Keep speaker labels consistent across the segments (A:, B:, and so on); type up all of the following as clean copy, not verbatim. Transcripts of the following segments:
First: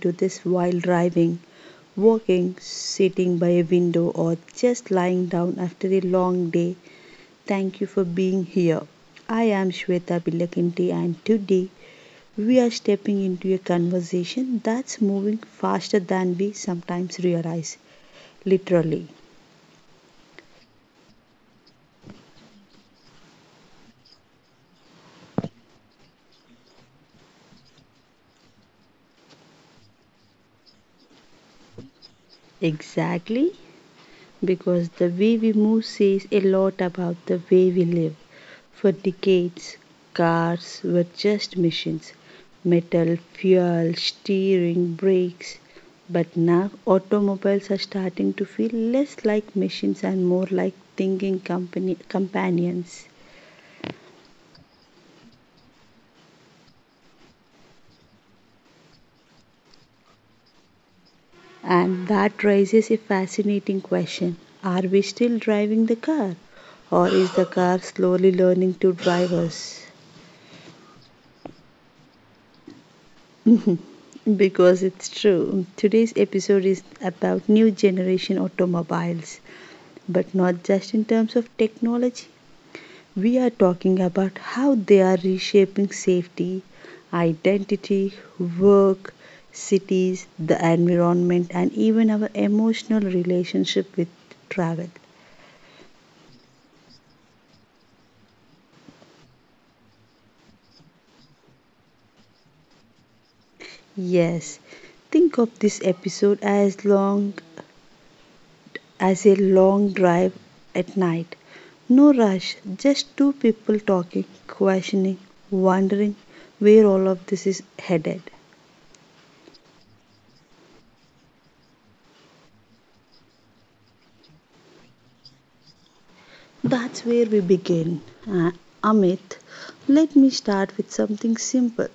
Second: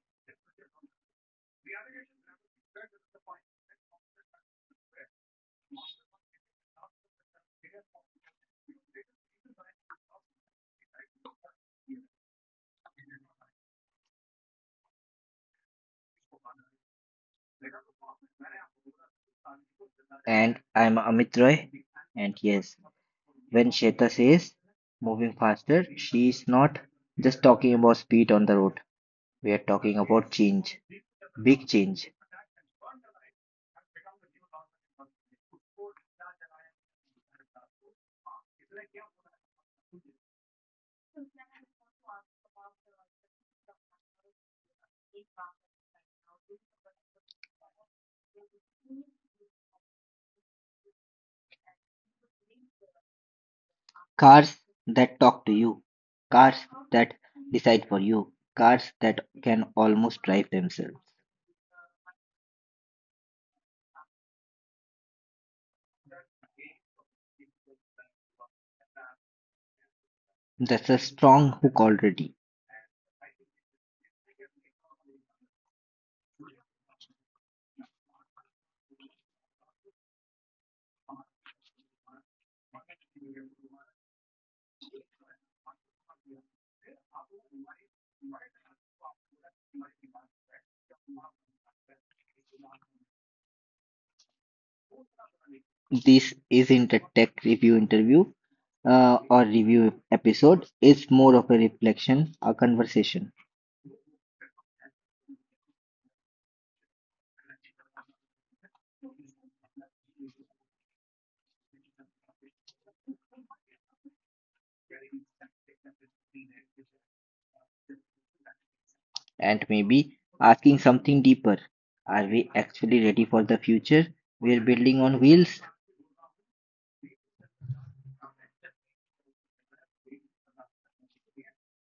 A: to this while driving, walking, sitting by a window, or just lying down after a long day, thank you for being here. I am Shweta Bilakinti, and today we are stepping into a conversation that's moving faster than we sometimes realize, literally.
B: And I'm Amit Roy. And yes, when Sheta says moving faster, she's not just talking about speed on the road. We are talking about change, big change.
A: Exactly, because the way we move says a lot about the way we live. For decades, cars were just machines, metal, fuel, steering, brakes. But now automobiles are starting to feel less like machines and more like thinking companions.
B: Cars that talk to you, cars that decide for you, cars that can almost drive themselves.
A: And that raises a fascinating question: are we still driving the car? Or is the car slowly learning to drive us?
B: That's a strong hook already.
A: Because it's true. Today's episode is about new generation automobiles, but not just in terms of technology. We are talking about how they are reshaping safety, identity, work, cities, the environment, and even our emotional relationship with travel.
B: This isn't a tech review interview or review episode. It's more of a reflection, a conversation,
A: Yes, think of this episode as long as a long drive at night. No rush, just two people talking, questioning, wondering where all of this is headed.
B: and maybe asking something deeper. Are we actually ready for the future we're building on wheels?
A: That's where we begin. Uh, Amit, let me start with something simple.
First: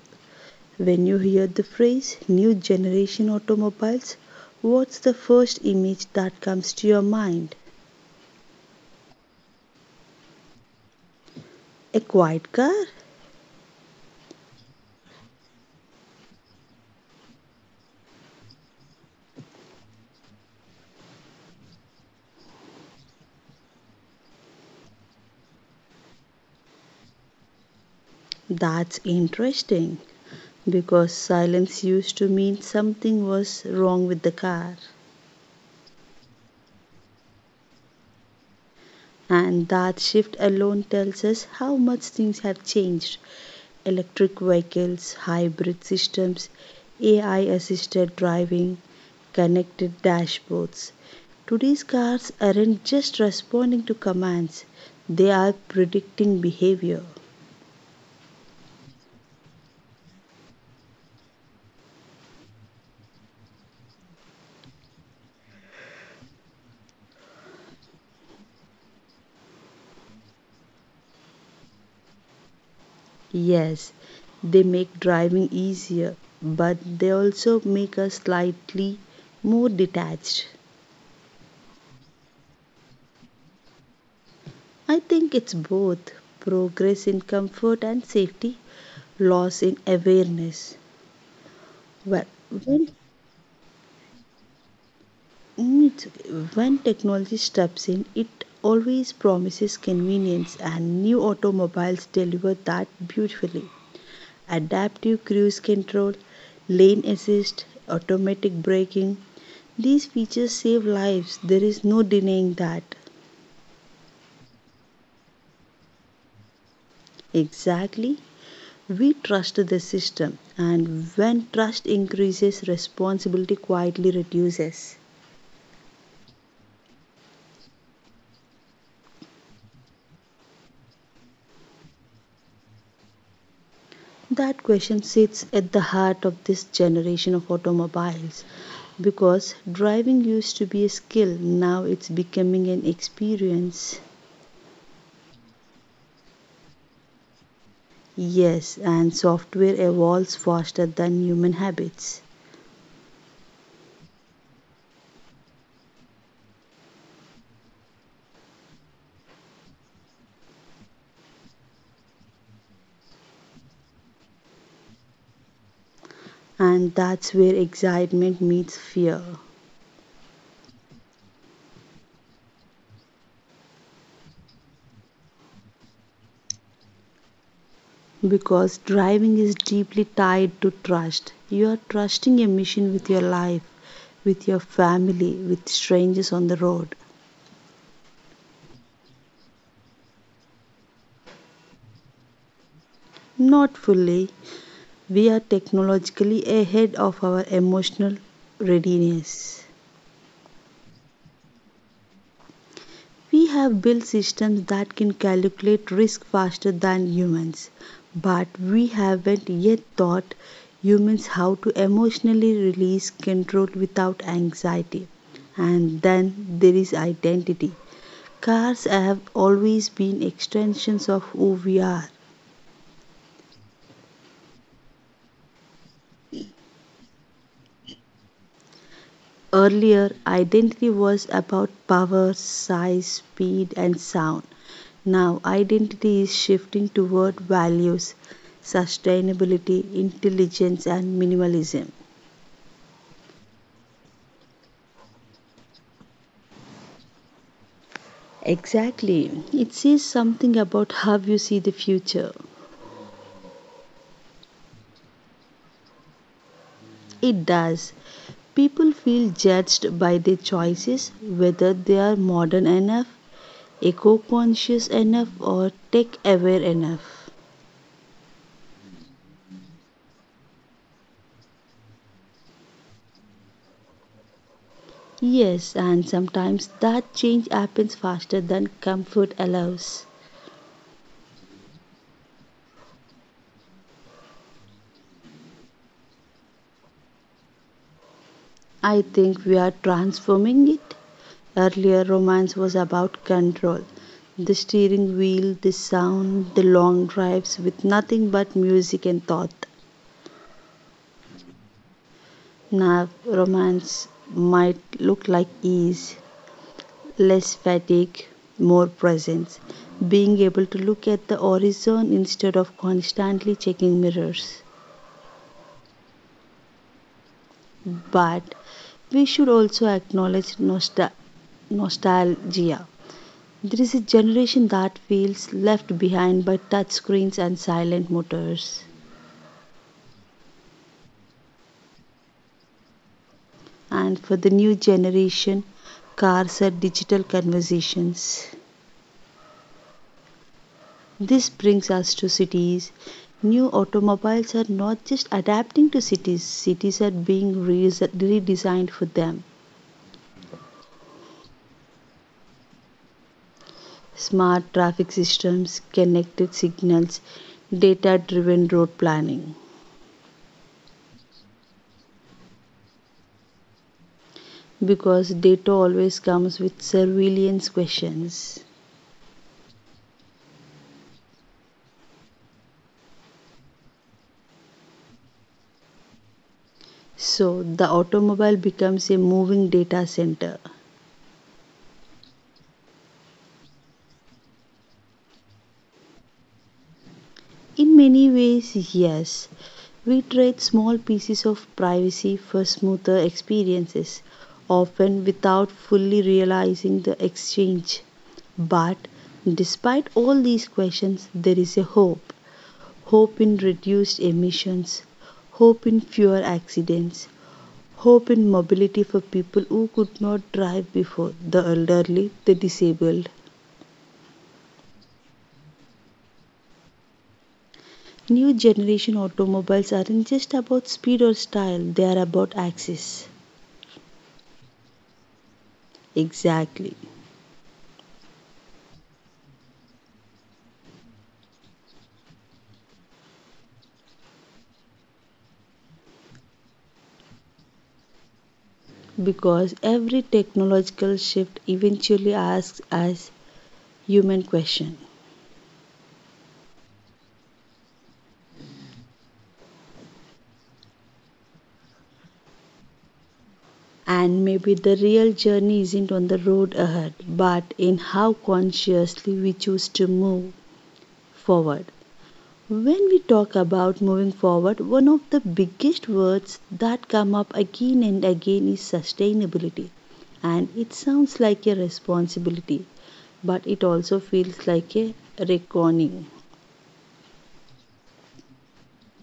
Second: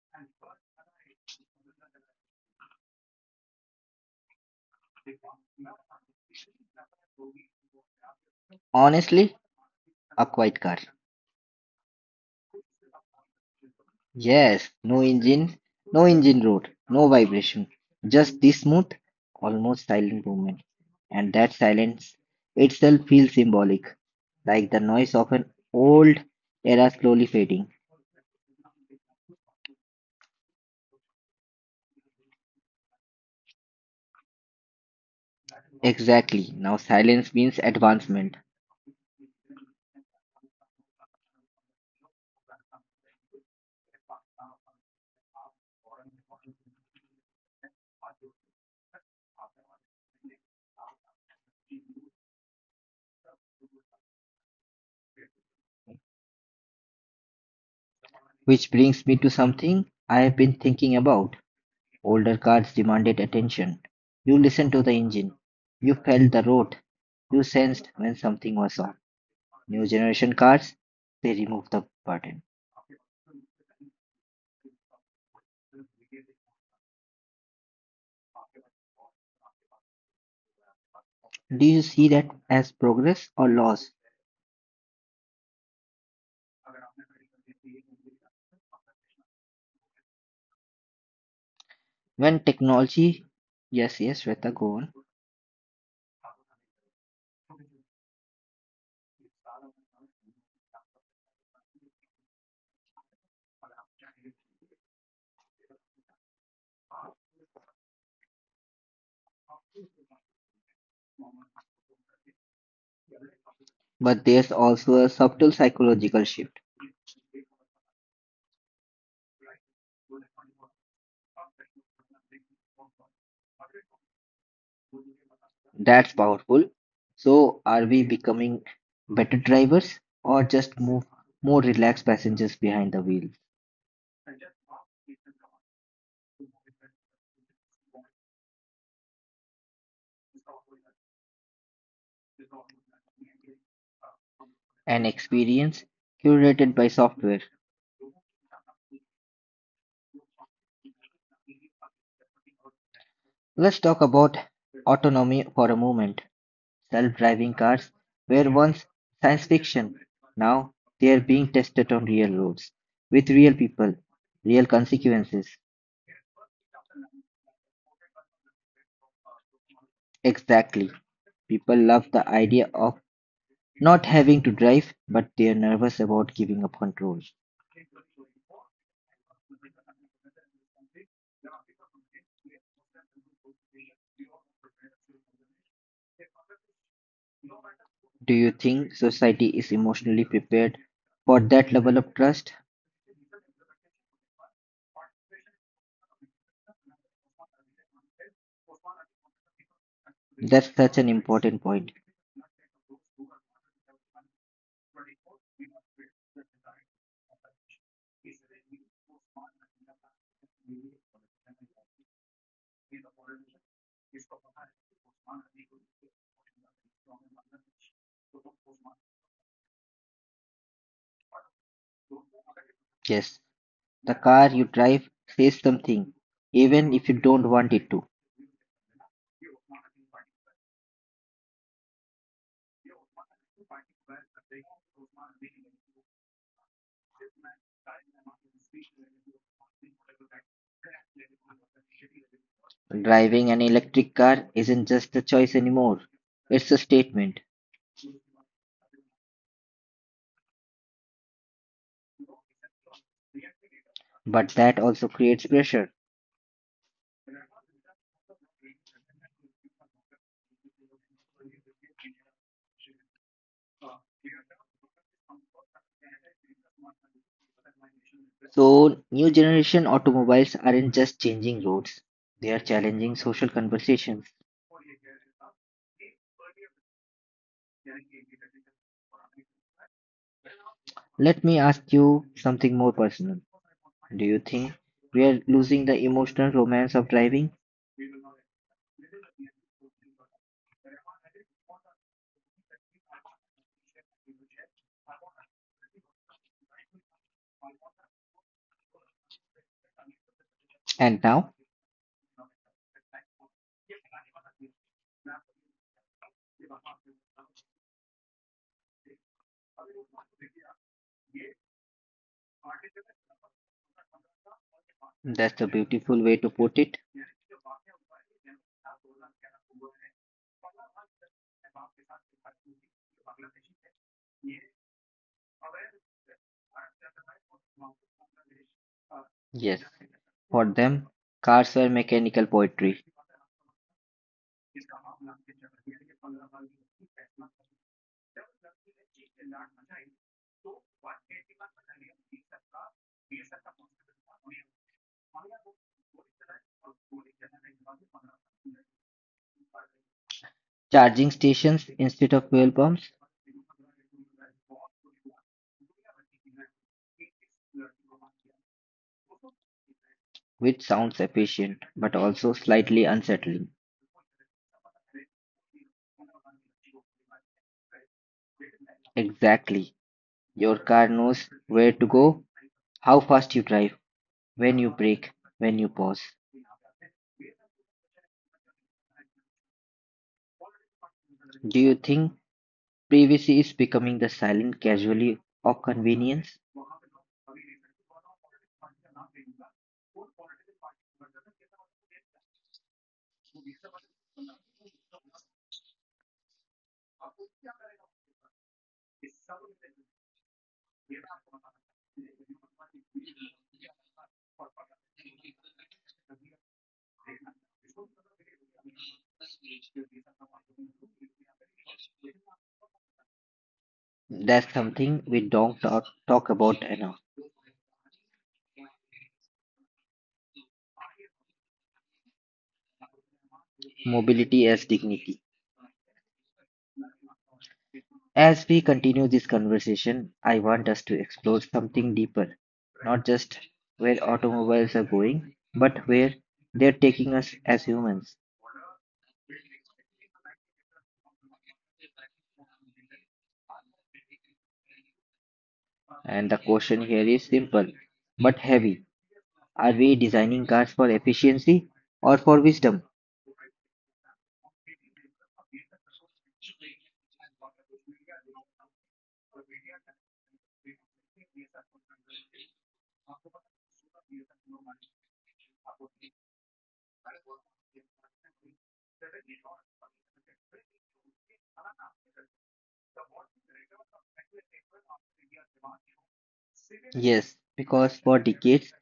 A: When you hear the phrase new generation automobiles, what's the first image that comes to your mind?
B: Honestly, a quiet car.
A: A quiet car?
B: Yes, no engine, no engine roar, no vibration, just this smooth, almost silent movement. And that silence itself feels symbolic, like the noise of an old era slowly fading.
A: That's interesting, because silence used to mean something was wrong with the car.
B: Exactly, now silence means advancement,
A: And that shift alone tells us how much things have changed. Electric vehicles, hybrid systems, AI assisted driving, connected dashboards. Today's cars aren't just responding to commands, they are predicting behavior.
B: which brings me to something I have been thinking about. Older cars demanded attention. You listened to the engine, you felt the road, you sensed when something was off. New generation cars, they remove the button.
A: Yes, they make driving easier, but they also make us slightly more detached.
B: Do you see that as progress or loss?
A: I think it's both, progress in comfort and safety, loss in awareness. Well,
B: When
A: when,
B: technology, yes, Shweta, go on.
A: mm, it's okay. When technology steps in, it always promises convenience, and new automobiles deliver that beautifully. Adaptive cruise control, lane assist, automatic braking. These features save lives, there is no denying that.
B: But there's also a subtle psychological shift.
A: Exactly, we trust the system, and when trust increases, responsibility quietly reduces.
B: That's powerful. So, are we becoming better drivers or just move more relaxed passengers behind the wheel?
A: That question sits at the heart of this generation of automobiles, because driving used to be a skill, now it's becoming an experience.
B: An experience curated by software.
A: Yes, and software evolves faster than human habits.
B: Let's talk about autonomy for a moment. Self-driving cars were once science fiction; now they're being tested on real roads, with real people, real consequences.
A: And that's where excitement meets fear.
B: Exactly. People love the idea of not having to drive, but they're nervous about giving up control.
A: Because driving is deeply tied to trust. You are trusting a mission with your life, with your family, with strangers on the road.
B: Do you think society is emotionally prepared for that level of trust?
A: Not fully, we are technologically ahead of our emotional readiness.
B: That's such an important point.
A: We have built systems that can calculate risk faster than humans, but we haven't yet taught humans how to emotionally release control without anxiety. And then there is identity. Cars have always been extensions of who we are.
B: Yes, the car you drive says something, even if you don't want it to.
A: Earlier, identity was about power, size, speed, and sound. Now, identity is shifting toward values, sustainability, intelligence, and minimalism.
B: Driving an electric car isn't just a choice anymore, it's a statement.
A: Exactly. It says something about how you see the future.
B: But that also creates pressure.
A: It does. People feel judged by their choices, whether they are modern enough, eco conscious enough, or tech aware enough.
B: So, new generation automobiles aren't just changing roads, they are challenging social conversations.
A: Yes, and sometimes that change happens faster than comfort allows.
B: Let me ask you something more personal. Do you think we are losing the emotional romance of driving?
A: I think we are transforming it. Earlier, romance was about control, the steering wheel, the sound, the long drives with nothing but music and thought.
B: And now?
A: Now, romance might look like ease, less fatigue, more presence, being able to look at the horizon instead of constantly checking mirrors.
B: That's a beautiful way to put it.
A: But we should also acknowledge nostalgia. There is a generation that feels left behind by touchscreens and silent motors.
B: Yes. For them, cars were mechanical poetry.
A: And for the new generation, cars are digital conversations. This brings us to cities. New automobiles are not just adapting to cities, cities are being redesigned for them.
B: Charging stations instead of fuel pumps,
A: Smart traffic systems, connected signals, data driven road planning.
B: which sounds efficient but also slightly unsettling.
A: Because data always comes with surveillance questions.
B: Exactly. Your car knows where to go, how fast you drive, when you brake, when you pause.
A: So the automobile becomes a moving data center.
B: Do you think privacy is becoming the silent casualty of convenience?
A: In many ways, yes. We trade small pieces of privacy for smoother experiences, often without fully realizing the exchange. But despite all these questions, there is a hope. Hope in reduced emissions, hope in fewer accidents, hope in mobility for people who could not drive before, the elderly, the disabled.
B: That's something we don't talk about enough.
A: New generation automobiles aren't just about speed or style, they are about access.
B: Mobility as dignity.
A: Exactly.
B: As we continue this conversation, I want us to explore something deeper, not just where automobiles are going, but where they're taking us as humans.
A: Because every technological shift eventually asks us human question.
B: And the question here is simple but heavy. Are we designing cars for efficiency or for wisdom?
A: And maybe the real journey isn't on the road ahead, but in how consciously we choose to move forward. When we talk about moving forward, one of the biggest words that come up again and again is sustainability. And it sounds like a responsibility, but it also feels like a reckoning.
B: Yes, because for decades,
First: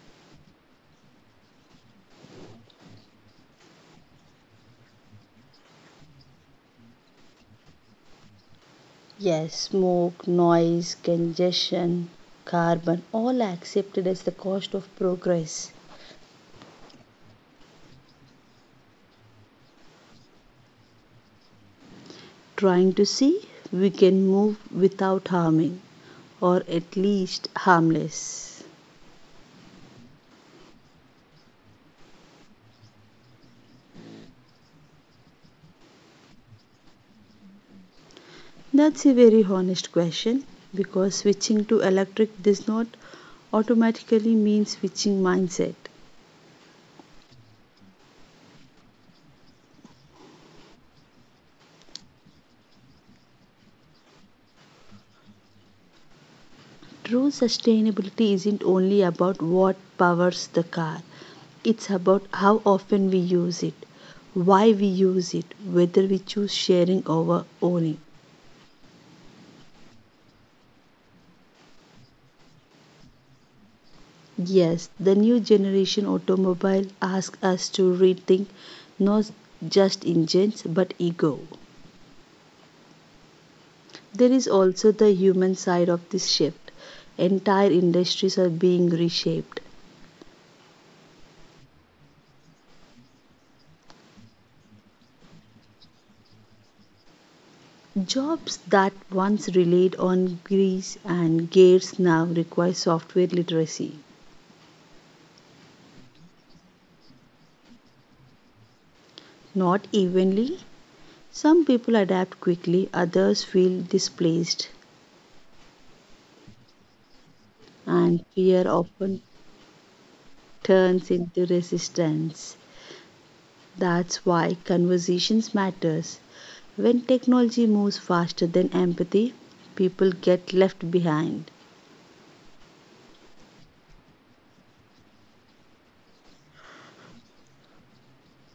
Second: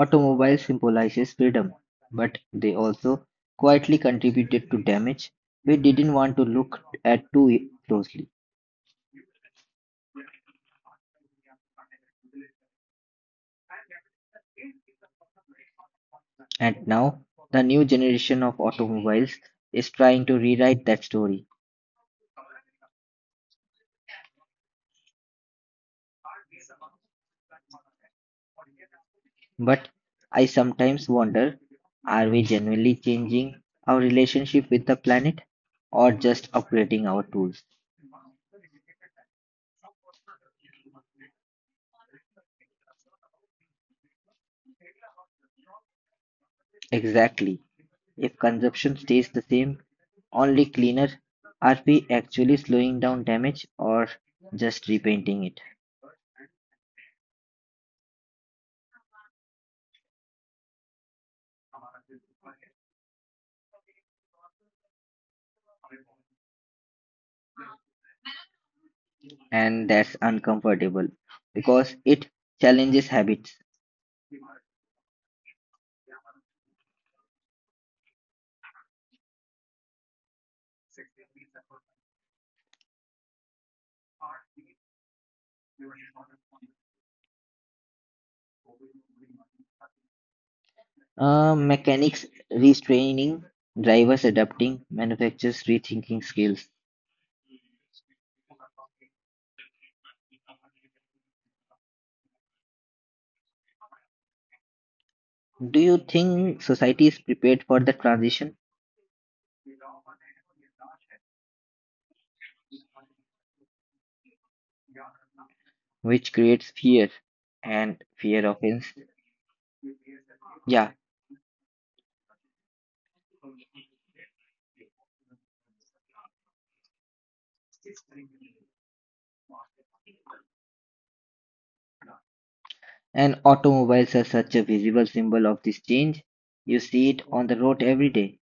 B: automobile symbolizes freedom, but they also quietly contributed to damage we didn't want to look at too closely.
A: Yes, smoke, noise, congestion, carbon, all are accepted as the cost of progress.
B: And now, the new generation of automobiles is trying to rewrite that story.
A: Trying to see we can move without harming, or at least harmless.
B: But I sometimes wonder are we genuinely changing our relationship with the planet or just upgrading our tools?
A: That's a very honest question, because switching to electric does not automatically mean switching mindset.
B: Exactly. If consumption stays the same, only cleaner, are we actually slowing down damage or just repainting it?
A: True sustainability isn't only about what powers the car, it's about how often we use it, why we use it, whether we choose sharing over owning.
B: And that's uncomfortable because it challenges habits.
A: Yes, the new generation automobile asks us to rethink not just engines but ego. There is also the human side of this shift. Entire industries are being reshaped.
B: Mechanics restraining, drivers adapting, manufacturers rethinking skills.
A: Jobs that once relied on grease and gears now require software literacy.
B: Do you think society is prepared for the transition,
A: Not evenly, some people adapt quickly, others feel displaced,
B: which creates fear and
A: and
B: fear
A: fear
B: offense?
A: often
B: Yeah,
A: turns into resistance. That's why conversations matters. When technology moves faster than empathy, people get left behind.
B: and automobiles are such a visible symbol of this change. You see it on the road every day.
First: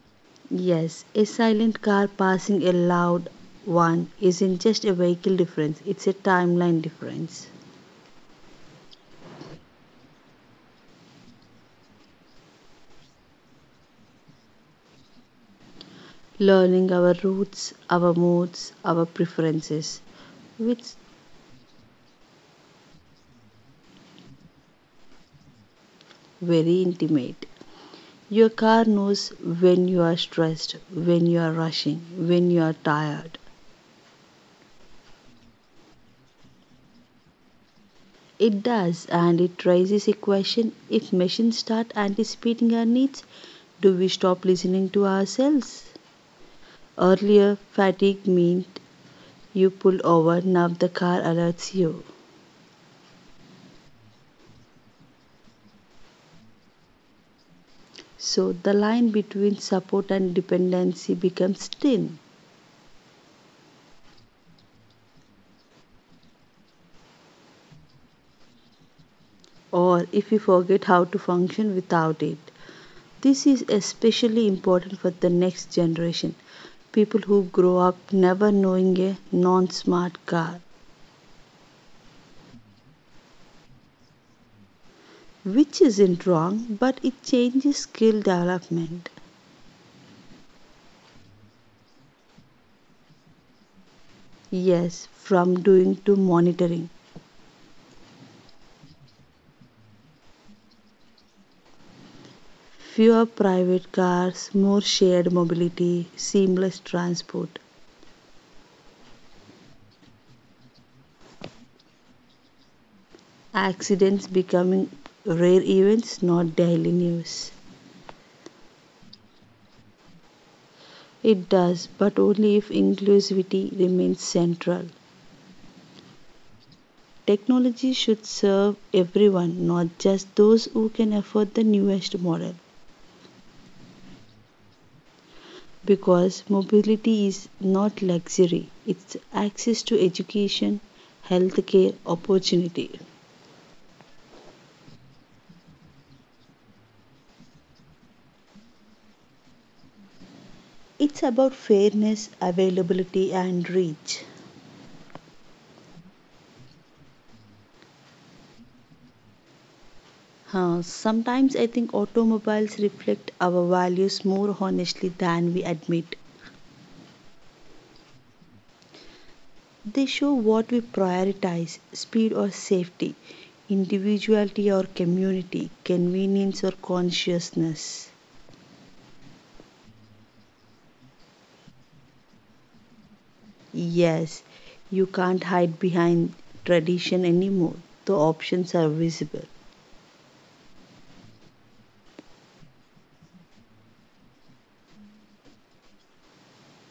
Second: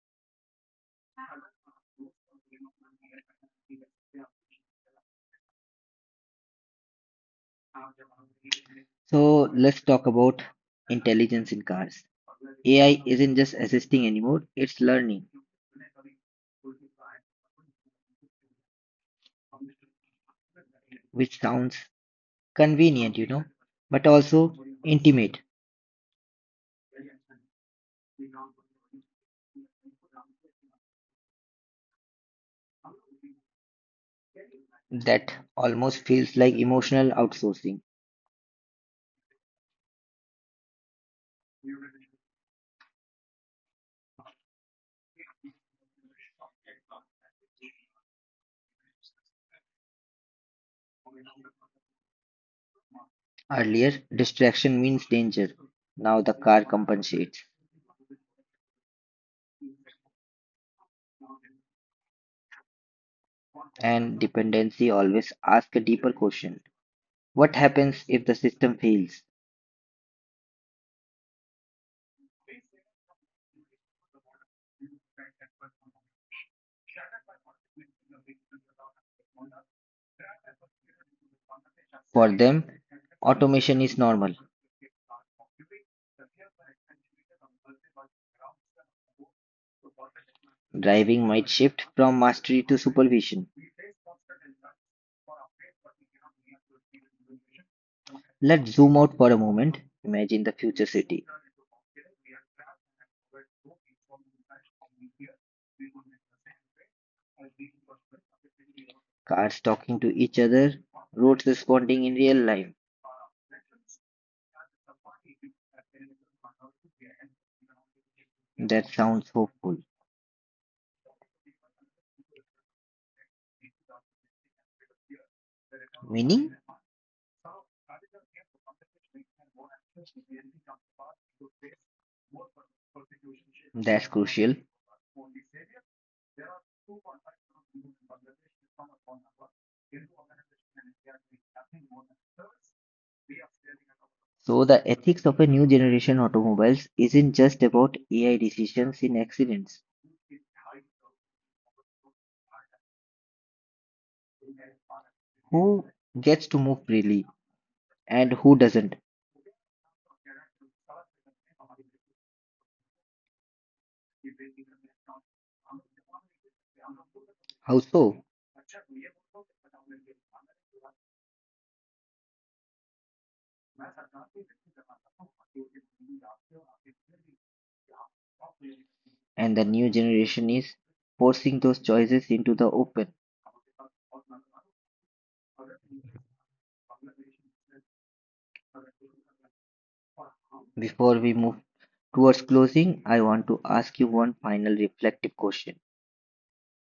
A: Yes, a silent car passing a loud one isn't just a vehicle difference, it's a timeline difference.
B: So let's talk about intelligence in cars. AI isn't just assisting anymore, it's learning,
A: Learning our roots, our moods, our preferences, which
B: which sounds convenient, you know, but also intimate.
A: very intimate. Your car knows when you are stressed, when you are rushing, when you are tired.
B: That almost feels like emotional outsourcing.
A: It does, and it raises a question: if machines start anticipating our needs, do we stop listening to ourselves? Earlier, fatigue meant you pull over, now the car alerts you.
B: Earlier, distraction means danger. Now the car compensates.
A: So the line between support and dependency becomes thin,
B: And dependency always asks a deeper question. What happens if the system fails?
A: or if you forget how to function without it. This is especially important for the next generation, people who grow up never knowing a non smart car,
B: For them, automation is normal.
A: which isn't wrong, but it changes skill development.
B: Driving might shift from mastery to supervision.
A: Yes, from doing to monitoring.
B: Let's zoom out for a moment. Imagine the future city.
A: Fewer private cars, more shared mobility, seamless transport.
B: Cars talking to each other, roads responding in real time.
A: Accidents becoming rare events, not daily news.
B: That sounds hopeful.
A: It does, but only if inclusivity remains central.
B: Meaning?
A: Technology should serve everyone, not just those who can afford the newest model.
B: That's crucial.
A: Because mobility is not luxury, it's access to education, healthcare, opportunity.
B: So the ethics of a new generation automobiles isn't just about AI decisions in accidents.
A: It's about fairness, availability, and reach.
B: Who gets to move freely and who doesn't?
A: Sometimes I think automobiles reflect our values more honestly than we admit.
B: How so?
A: They show what we prioritize: speed or safety, individuality or community, convenience or consciousness.
B: And the new generation is forcing those choices into the open.
A: Yes, you can't hide behind tradition anymore. The options are visible.
B: Before we move towards closing, I want to ask you one final reflective question.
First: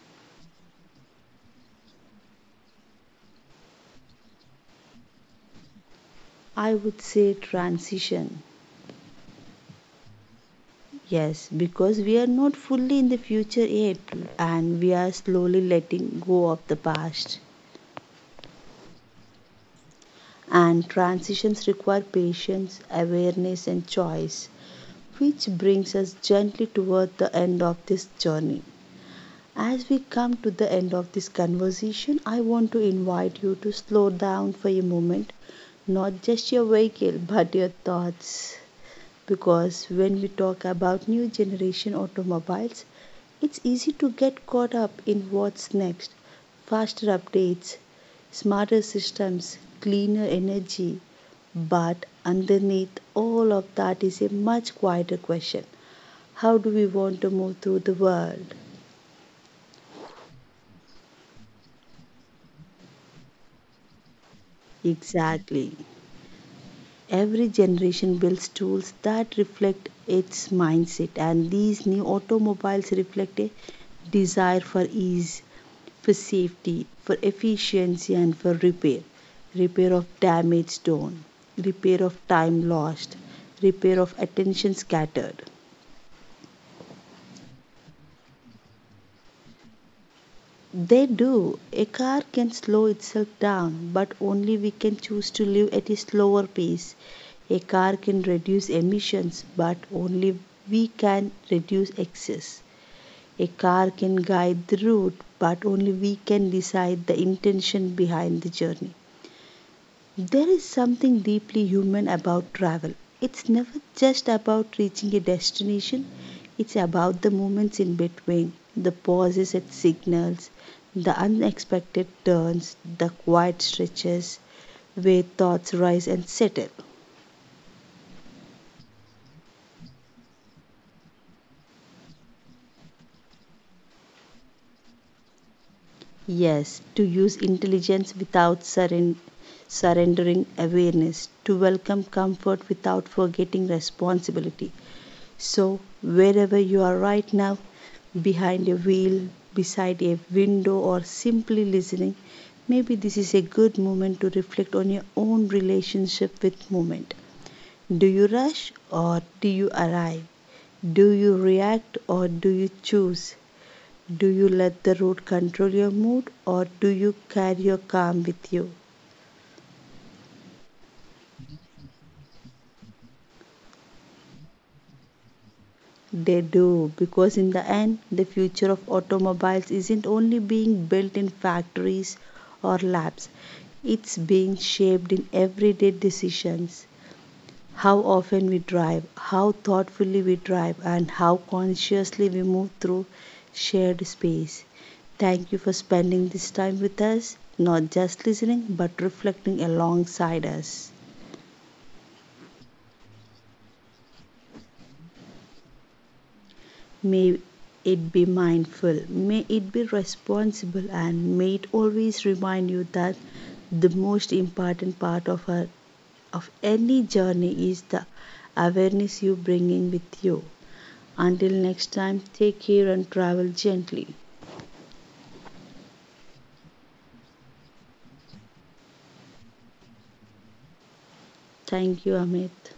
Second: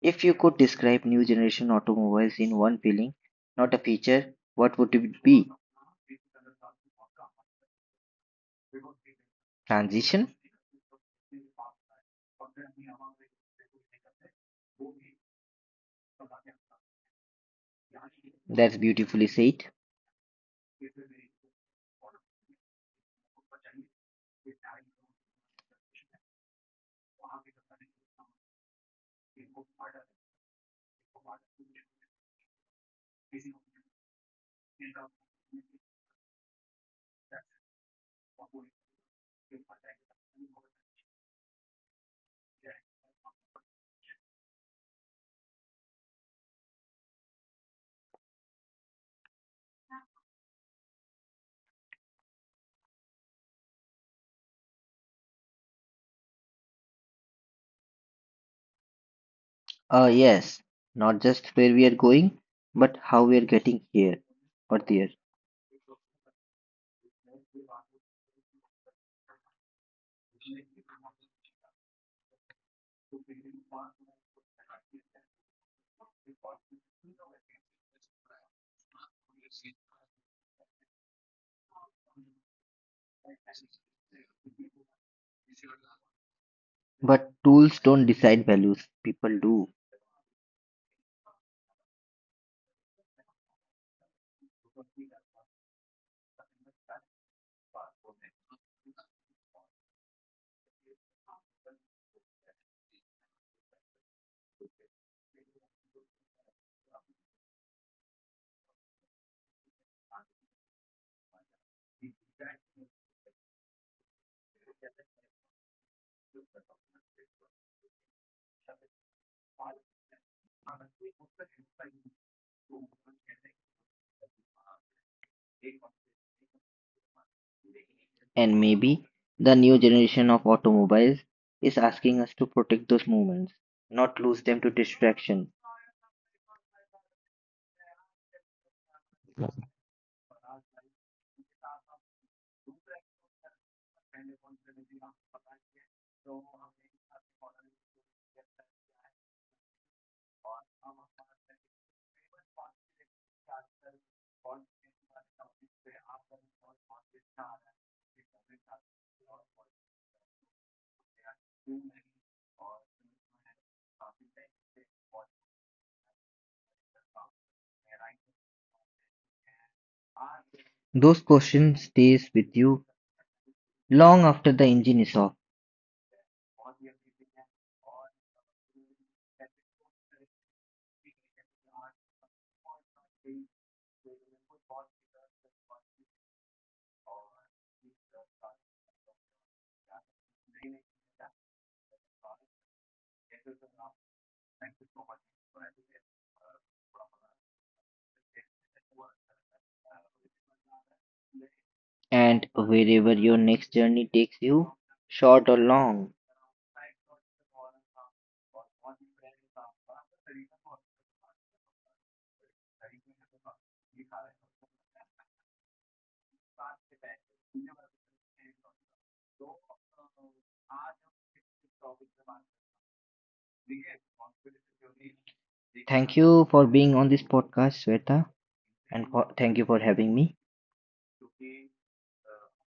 B: If you could describe new generation automobiles in one feeling, not a feature, what would it be?
A: I would say transition.
B: Transition?
A: Yes, because we are not fully in the future yet and we are slowly letting go of the past.
B: That's beautifully said.
A: And transitions require patience, awareness, and choice, which brings us gently toward the end of this journey. As we come to the end of this conversation, I want to invite you to slow down for a moment, not just your vehicle, but your thoughts, because when we talk about new generation automobiles, it's easy to get caught up in what's next, faster updates, smarter systems, cleaner energy, but underneath all of that is a much quieter question: how do we want to move through the world?
B: Ah, yes, not just where we are going, but how we are getting here or there.
A: Exactly, every generation builds tools that reflect its mindset, and these new automobiles reflect a desire for ease, for safety, for efficiency, and for repair. Repair of damage done, repair of time lost, repair of attention scattered.
B: But tools don't decide values, people do.
A: They do. A car can slow itself down, but only we can choose to live at a slower pace. A car can reduce emissions, but only we can reduce excess. A car can guide the route, but only we can decide the intention behind the journey. There is something deeply human about travel. It's never just about reaching a destination, it's about the moments in between, the pauses at signals, the unexpected turns, the quiet stretches where thoughts rise and settle.
B: And maybe the new generation of automobiles is asking us to protect those moments, not lose them to distraction.
A: Yes, to use intelligence without surrendering awareness, to welcome comfort without forgetting responsibility. So, wherever you are right now, behind a wheel, beside a window, or simply listening, maybe this is a good moment to reflect on your own relationship with movement. Do you rush or do you arrive? Do you react or do you choose? Do you let the road control your mood or do you carry your calm with you?
B: Those questions stays with you long after the engine is off
A: They do, because in the end, the future of automobiles isn't only being built in factories or labs, it's being shaped in everyday decisions. How often we drive, how thoughtfully we drive, and how consciously we move through shared space. Thank you for spending this time with us, not just listening, but reflecting alongside us.
B: and wherever your next journey takes you, short or long.
A: May it be mindful, may it be responsible, and may it always remind you that the most important part of any journey is the awareness you bring in with you. Until next time, take care and travel gently.
B: Thank you for being on this podcast, Sweta, and for, thank you for having me.
A: Thank you, Amit.